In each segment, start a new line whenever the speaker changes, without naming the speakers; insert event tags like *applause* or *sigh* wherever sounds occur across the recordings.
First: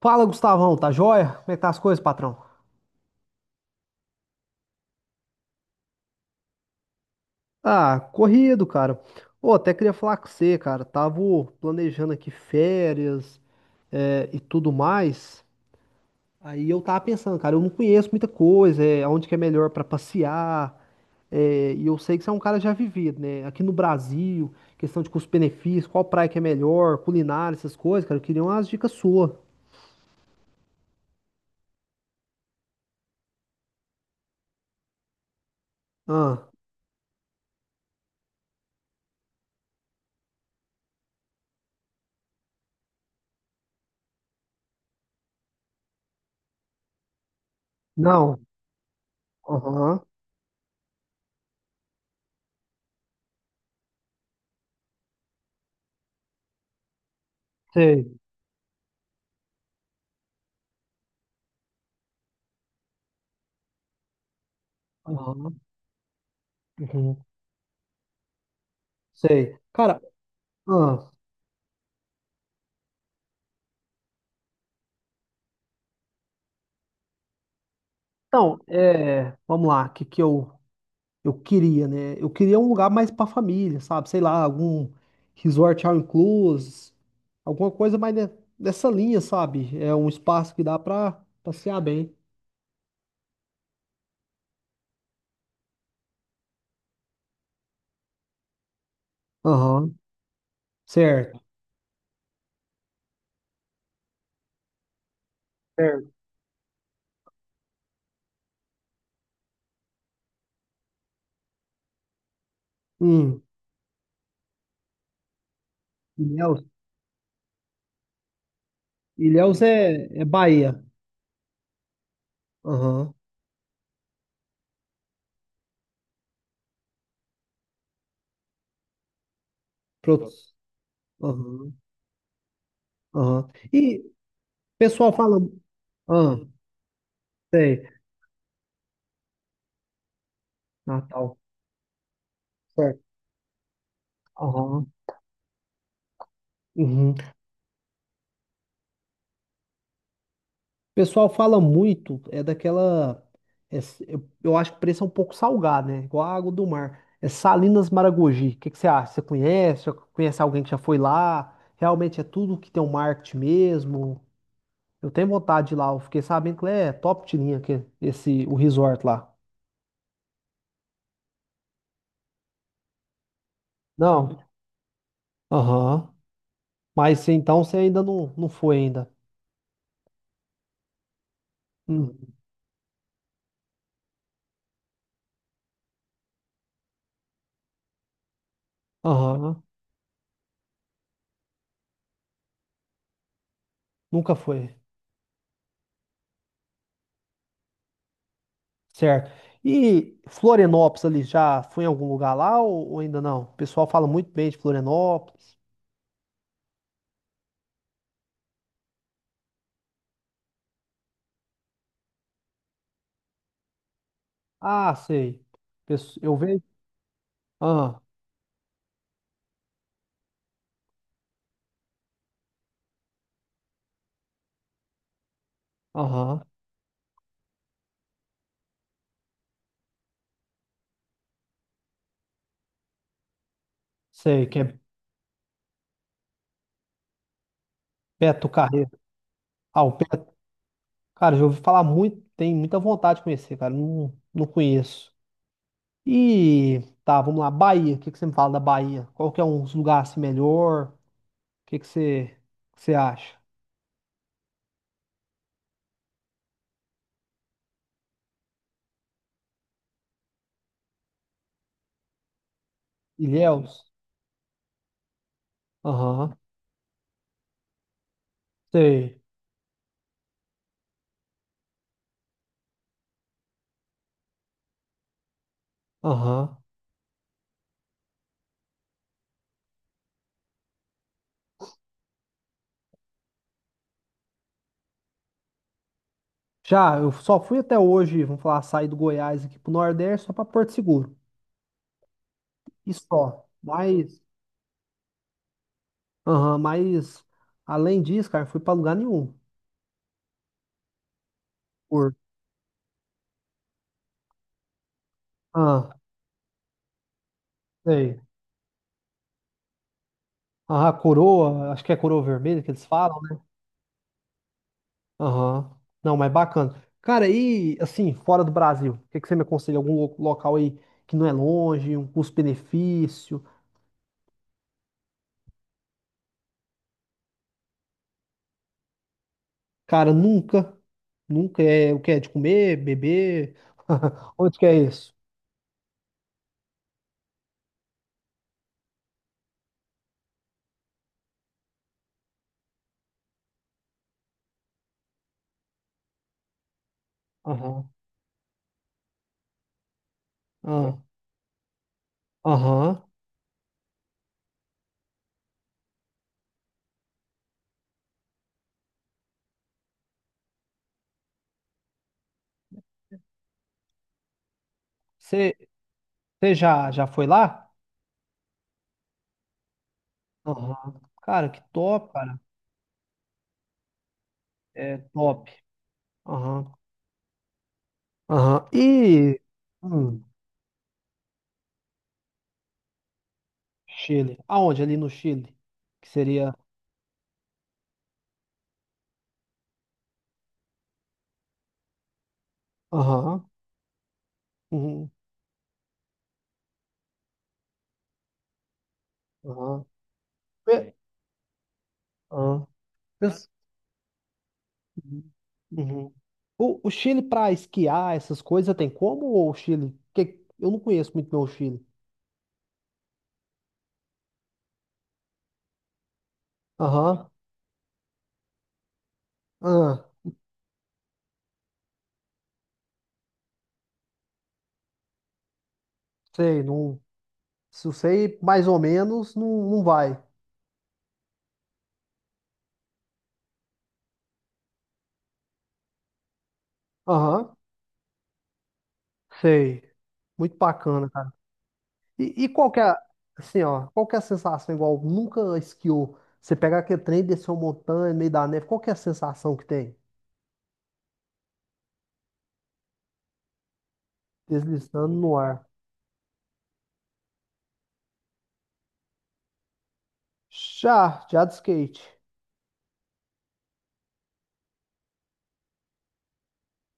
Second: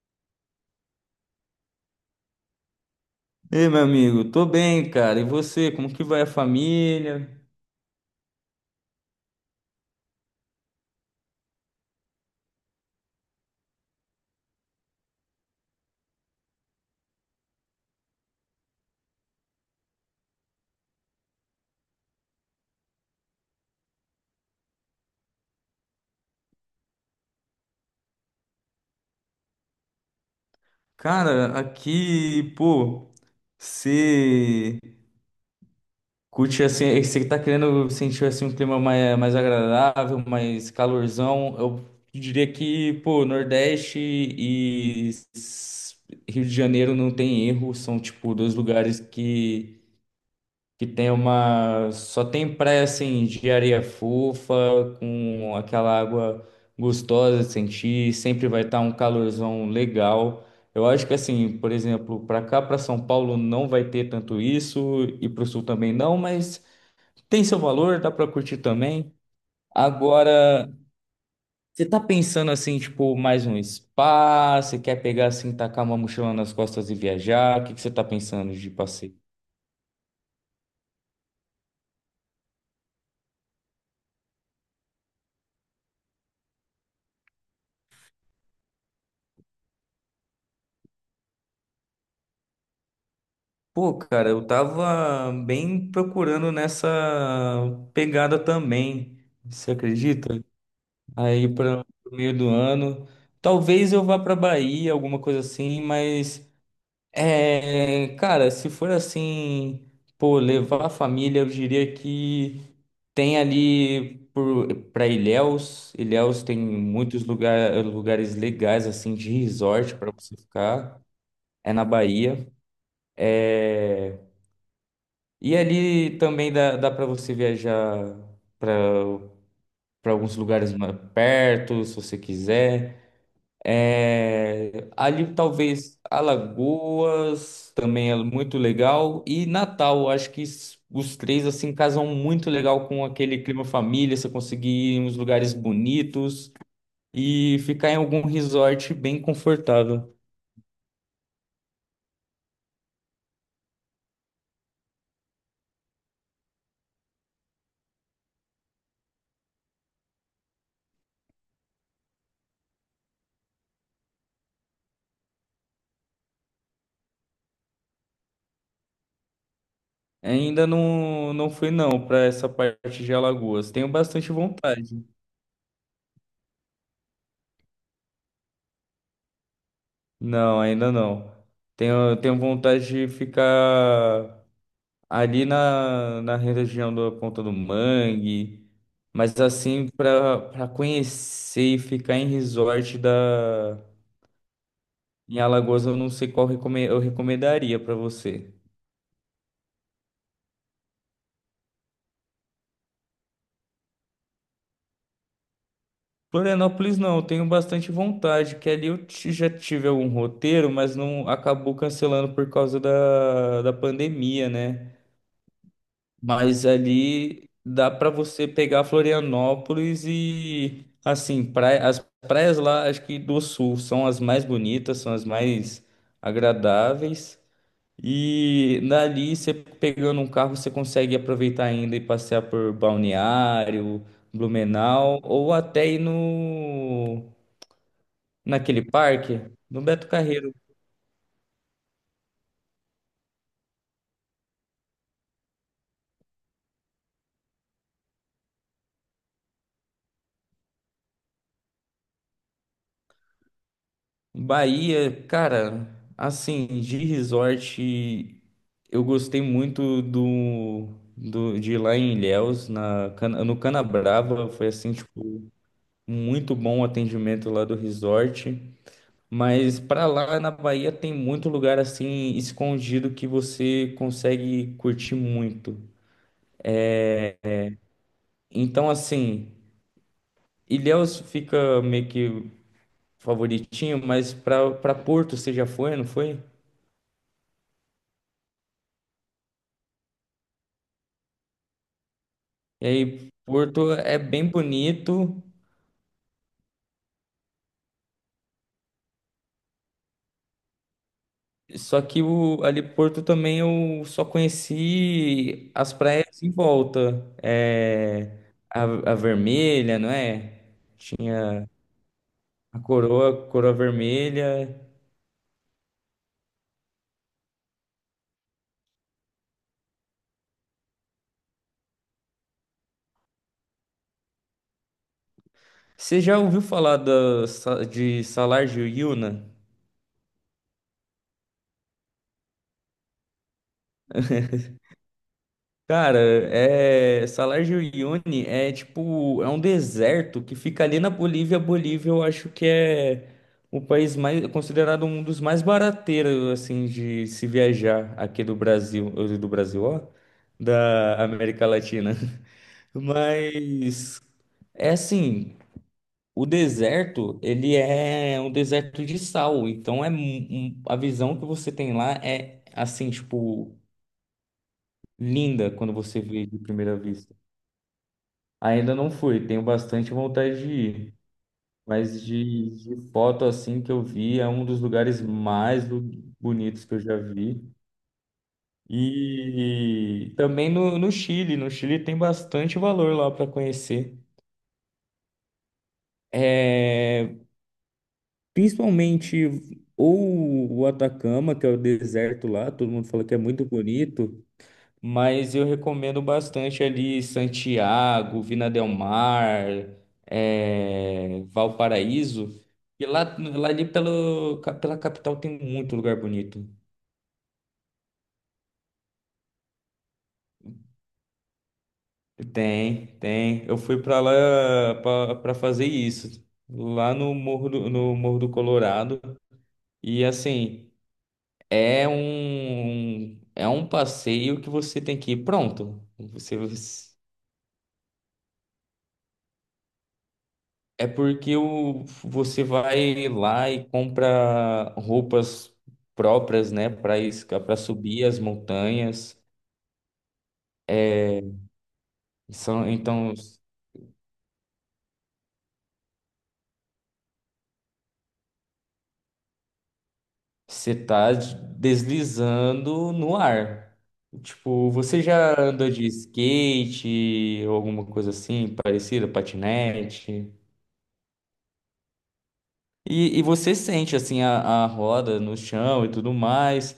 Fala, Gustavão, tá joia? Como é que tá as coisas, patrão?
Ei, meu amigo, tô bem, cara. E você, como que vai a família?
Ah, corrido, cara. Ô, até queria falar com você, cara. Tava planejando aqui férias, e tudo mais. Aí eu tava pensando, cara, eu não conheço muita coisa, é, aonde que é melhor pra passear. E eu sei que você é um cara já vivido, né? Aqui no Brasil, questão de custo-benefício, qual praia que é melhor, culinária, essas coisas, cara. Eu queria umas dicas suas.
Cara, aqui, pô, você
Ah,
curte assim, você tá querendo sentir assim um clima mais agradável, mais calorzão. Eu diria que, pô, Nordeste e s- Rio de Janeiro não tem erro, são tipo
não.
dois lugares que
Aham.
que tem uma. Só tem praia assim de areia fofa, com aquela água gostosa de sentir,
Sei.
sempre vai estar um calorzão legal. Eu acho que assim, por exemplo, para cá, para São Paulo, não vai ter tanto isso, e para o
Aham.
Sul também não, mas
Uhum.
tem seu valor, dá para curtir também.
Sei. Cara,
Agora,
ah,
você tá pensando assim, tipo, mais um spa? Você quer pegar assim, tacar uma mochila nas costas e viajar? O que que você tá pensando
Então,
de passeio?
é, vamos lá, o que, que eu queria, né? Eu queria um lugar mais pra família, sabe? Sei lá, algum resort all inclusive, alguma coisa mais nessa linha, sabe? É um espaço que dá pra passear bem.
Pô, cara, eu tava bem procurando nessa pegada também, você
Aham,
acredita?
certo.
Aí para o meio do ano, talvez eu vá pra Bahia, alguma coisa assim,
Certo.
mas é, cara, se for assim, pô, levar a família, eu diria que tem
Hum,
ali por, pra Ilhéus, Ilhéus tem
Ilhéus,
muitos lugar, lugares legais assim de
Ilhéus
resort
é,
pra
é
você
Bahia.
ficar, é na Bahia.
Aham,
É, e ali também dá para você viajar para para
pro-
alguns lugares mais
aham,
perto, se você quiser.
aham. E o
É,
pessoal
ali
fala.
talvez
Ah,
Alagoas
sei,
também é muito legal e Natal, acho que os
Natal,
três assim casam muito legal com
certo.
aquele clima família, você conseguir
Aham,
ir em uns lugares bonitos
uhum.
e ficar em algum resort bem confortável.
O pessoal fala muito, é daquela. Eu, acho que o preço é um pouco salgado, né? Igual a água do mar. É Salinas Maragogi. O que que você acha? Você conhece? Já conhece alguém que já foi lá? Realmente é tudo que tem um marketing mesmo? Eu tenho vontade de ir lá. Eu fiquei sabendo que lá é top de linha aqui, esse, o resort lá.
Ainda não, não fui não para essa parte de Alagoas. Tenho bastante
Não?
vontade.
Aham. Mas então você ainda não, não foi ainda.
Não, ainda não. Tenho,
Hum.
tenho vontade de ficar ali na região da Ponta do Mangue, mas
Aham.
assim, para conhecer e ficar em resort da,
Nunca foi.
em Alagoas, eu não sei qual eu recomendaria para você.
Certo. E Florianópolis ali, já foi em algum lugar lá ou ainda não? O pessoal fala muito bem de Florianópolis.
Florianópolis não, eu tenho bastante vontade, que ali eu já tive algum roteiro, mas não acabou cancelando por causa da pandemia, né?
Ah, sei. Eu vejo.
Mas ali dá
Ah,
para você pegar Florianópolis e assim, praia, as praias lá, acho que do sul são as mais bonitas, são as mais
aham.
agradáveis. E dali você pegando um carro, você consegue aproveitar ainda e passear por Balneário,
Sei, que é
Blumenau ou até ir
Beto
naquele
Carreiro.
parque,
Ah,
no
o
Beto
Beto.
Carreiro.
Cara, já ouvi falar muito, tem muita vontade de conhecer, cara. Não, não conheço. E tá, vamos lá. Bahia. O que que você me fala da Bahia? Qual que é uns lugares assim, melhor? O que que você acha?
Bahia, cara, assim, de resort, eu gostei muito do de ir lá em Ilhéus, na, no
Ilhéus?
Canabrava, foi assim, tipo,
Aham.
muito bom o atendimento lá do resort.
Sei.
Mas pra lá na Bahia tem muito lugar assim escondido que você consegue curtir muito.
Aham.
Então, assim, Ilhéus fica meio que favoritinho, mas pra para Porto você já foi, não foi?
Já, eu só fui até hoje, vamos falar, sair do Goiás aqui pro Nordeste só pra Porto Seguro.
E
E
aí,
só.
Porto é
Mas,
bem bonito,
aham, mas além disso, cara, eu fui pra lugar nenhum.
só
Por,
que o, ali Porto também eu só conheci
ah,
as praias em volta.
sei.
É, a, a Vermelha, não é?
Aham,
Tinha
coroa, acho que é coroa vermelha que
a
eles falam, né?
Coroa, Coroa Vermelha.
Aham. Não, mas bacana. Cara, e assim, fora do Brasil, o que que você me aconselha? Algum local aí que não é longe, um custo-benefício?
Você já ouviu falar da, de Salar de Uyuna?
Cara, nunca, nunca é o que é de comer, beber. *laughs* Onde que é isso?
Cara, Salar de Uyuni é tipo, é um deserto que fica ali na Bolívia. A Bolívia eu acho que é o país mais, considerado um dos mais barateiros, assim, de se
Aham.
viajar aqui do Brasil, ou do Brasil, ó,
aham.
da América Latina. *laughs*
Aham.
Mas, é assim, o deserto, ele é um deserto de sal, então é a visão que você tem lá é, assim, tipo,
Você
linda quando você vê
você
de
já,
primeira
já foi
vista.
lá?
Ainda não fui, tenho bastante vontade de
Aham.
ir,
Cara, que top,
mas
cara.
de foto assim que eu vi, é um dos
É
lugares
top.
mais
Aham.
bonitos que eu já vi.
Aham. E. hum,
E também no Chile, no Chile tem bastante valor lá para conhecer.
Chile. Aonde? Ali no Chile? Que seria.
É, principalmente ou o Atacama, que é o deserto lá, todo mundo fala que é
Aham.
muito bonito,
Uhum.
mas eu recomendo bastante ali Santiago, Vina del Mar,
Aham. Pe-
Valparaíso.
aham.
E lá,
Pens-
lá ali pelo, pela
Uhum.
capital tem muito
Uhum.
lugar bonito.
O Chile pra esquiar, essas coisas, tem como? Ou o Chile? Que, eu não conheço muito bem o Chile.
Tem, tem. Eu fui para lá para fazer isso, lá
Aham.
no Morro no Morro do Colorado.
Ah,
E assim, é é um passeio que você tem que ir pronto. Você
sei. Não, se eu sei mais ou menos, não, não vai.
é porque o, você vai lá e compra roupas próprias, né, para
Aham.
isca, para subir as montanhas.
Sei. Muito bacana, cara. E, e qual que é,
Então,
assim, ó, qual que é a sensação igual nunca esquiou? Você pegar aquele trem, descer uma montanha, no meio da neve, qual que é a sensação que tem?
você tá deslizando no ar. Tipo,
Deslizando
você
no
já
ar.
andou de skate ou alguma coisa assim, parecida, patinete?
Já, já de skate.
E você sente, assim, a roda no chão e tudo mais.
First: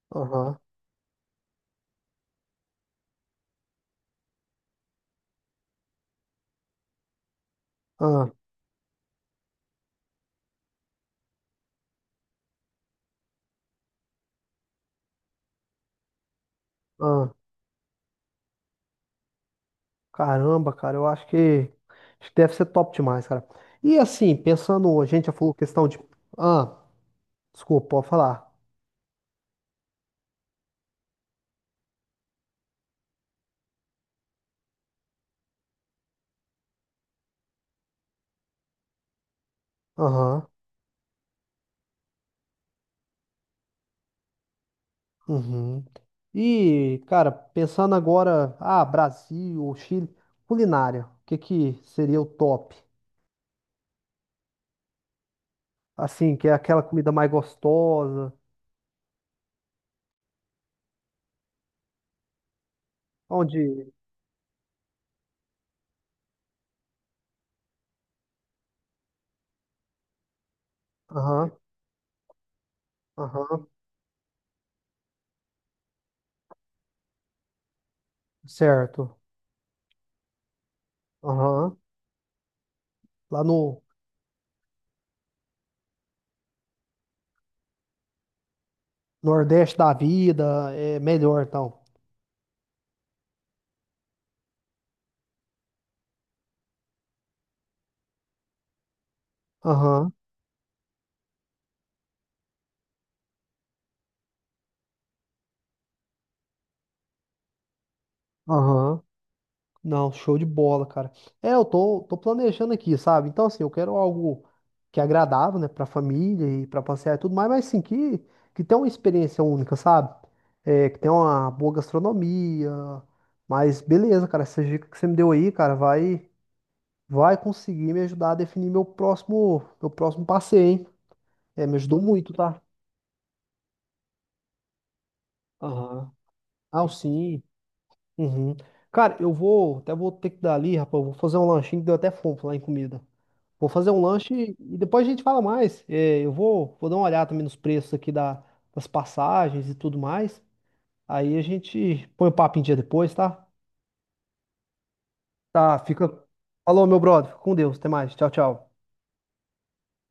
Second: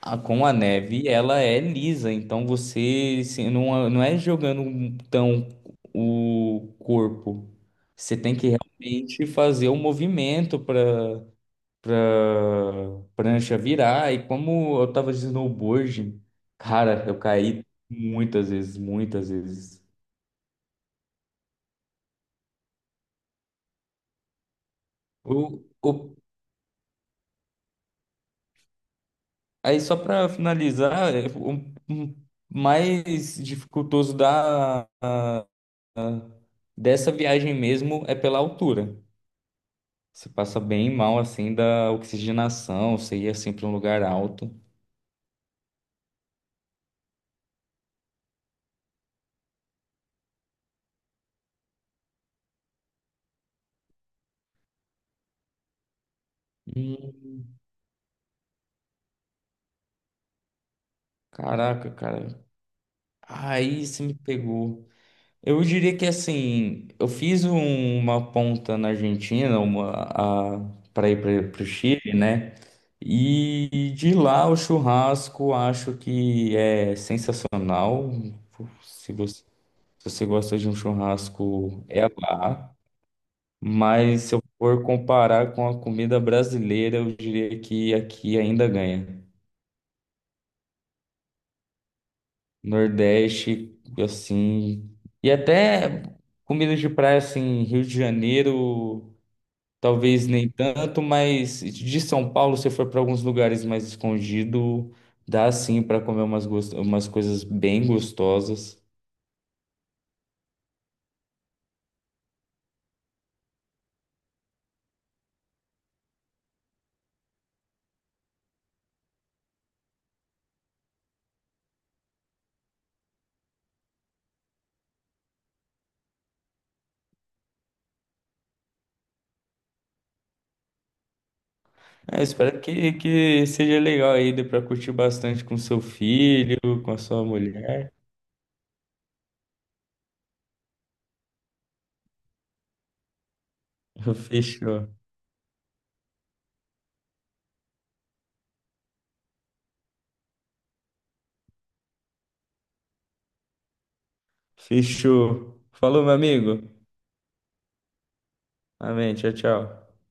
Ah, com a
Aham,
neve, ela é lisa, então você assim, não, não é jogando tão o corpo. Você
aham,
tem que realmente fazer o movimento para prancha virar. E como eu tava de snowboard, cara, eu
aham.
caí muitas vezes, muitas vezes.
Caramba, cara, acho que deve ser top demais, cara. E assim, pensando, a gente já
O,
falou questão
o,
de... Ah, desculpa, pode falar.
aí só para finalizar, é, o mais dificultoso a- dessa viagem mesmo é pela altura. Você
Aham.
passa bem mal assim da oxigenação, você ia assim para um lugar alto.
Uhum. E, cara, pensando agora, ah, Brasil ou Chile, culinária, o que que seria o top? Assim, que é aquela comida mais
Hum,
gostosa,
caraca, cara. Aí
onde,
você me pegou. Eu diria que assim, eu fiz uma ponta na Argentina, uma para
aham,
ir para o Chile, né?
aham,
E de lá o churrasco acho que é sensacional. Se
certo,
você, se você gosta de um
aham,
churrasco, é lá.
lá no
Mas se eu for comparar com a comida brasileira, eu diria que aqui ainda ganha.
Nordeste da vida é melhor, então,
Nordeste, assim. E até comidas de praia, assim, Rio de Janeiro,
aham,
talvez nem tanto, mas de São Paulo, se for para alguns lugares mais escondido dá sim para comer umas, umas coisas bem gostosas.
aham, não, show de bola, cara. Tô planejando aqui, sabe? Então, assim, eu quero algo que é agradável, né, pra família e pra passear e tudo mais, mas sim, que tenha uma experiência única, sabe? É, que tenha uma boa gastronomia. Mas beleza, cara, essa dica que você me deu aí, cara, vai, vai conseguir me ajudar a definir meu próximo passeio, hein? É, me ajudou
É, eu
muito, tá?
espero que seja legal aí, dê para curtir bastante com seu
Aham.
filho,
Ah,
com a sua
sim.
mulher.
Uhum. Cara, até vou ter que dar ali, rapaz, eu vou fazer um lanchinho que deu até fome lá em comida. Vou fazer um
*laughs*
lanche e
Fechou.
depois a gente fala mais. Vou dar uma olhada também nos preços aqui das passagens e tudo mais. Aí a gente põe o papo em dia depois, tá?
Fechou.
Tá,
Falou,
fica.
meu amigo.
Falou, meu brother. Fica com Deus. Até mais. Tchau, tchau.
Amém. Tchau, tchau.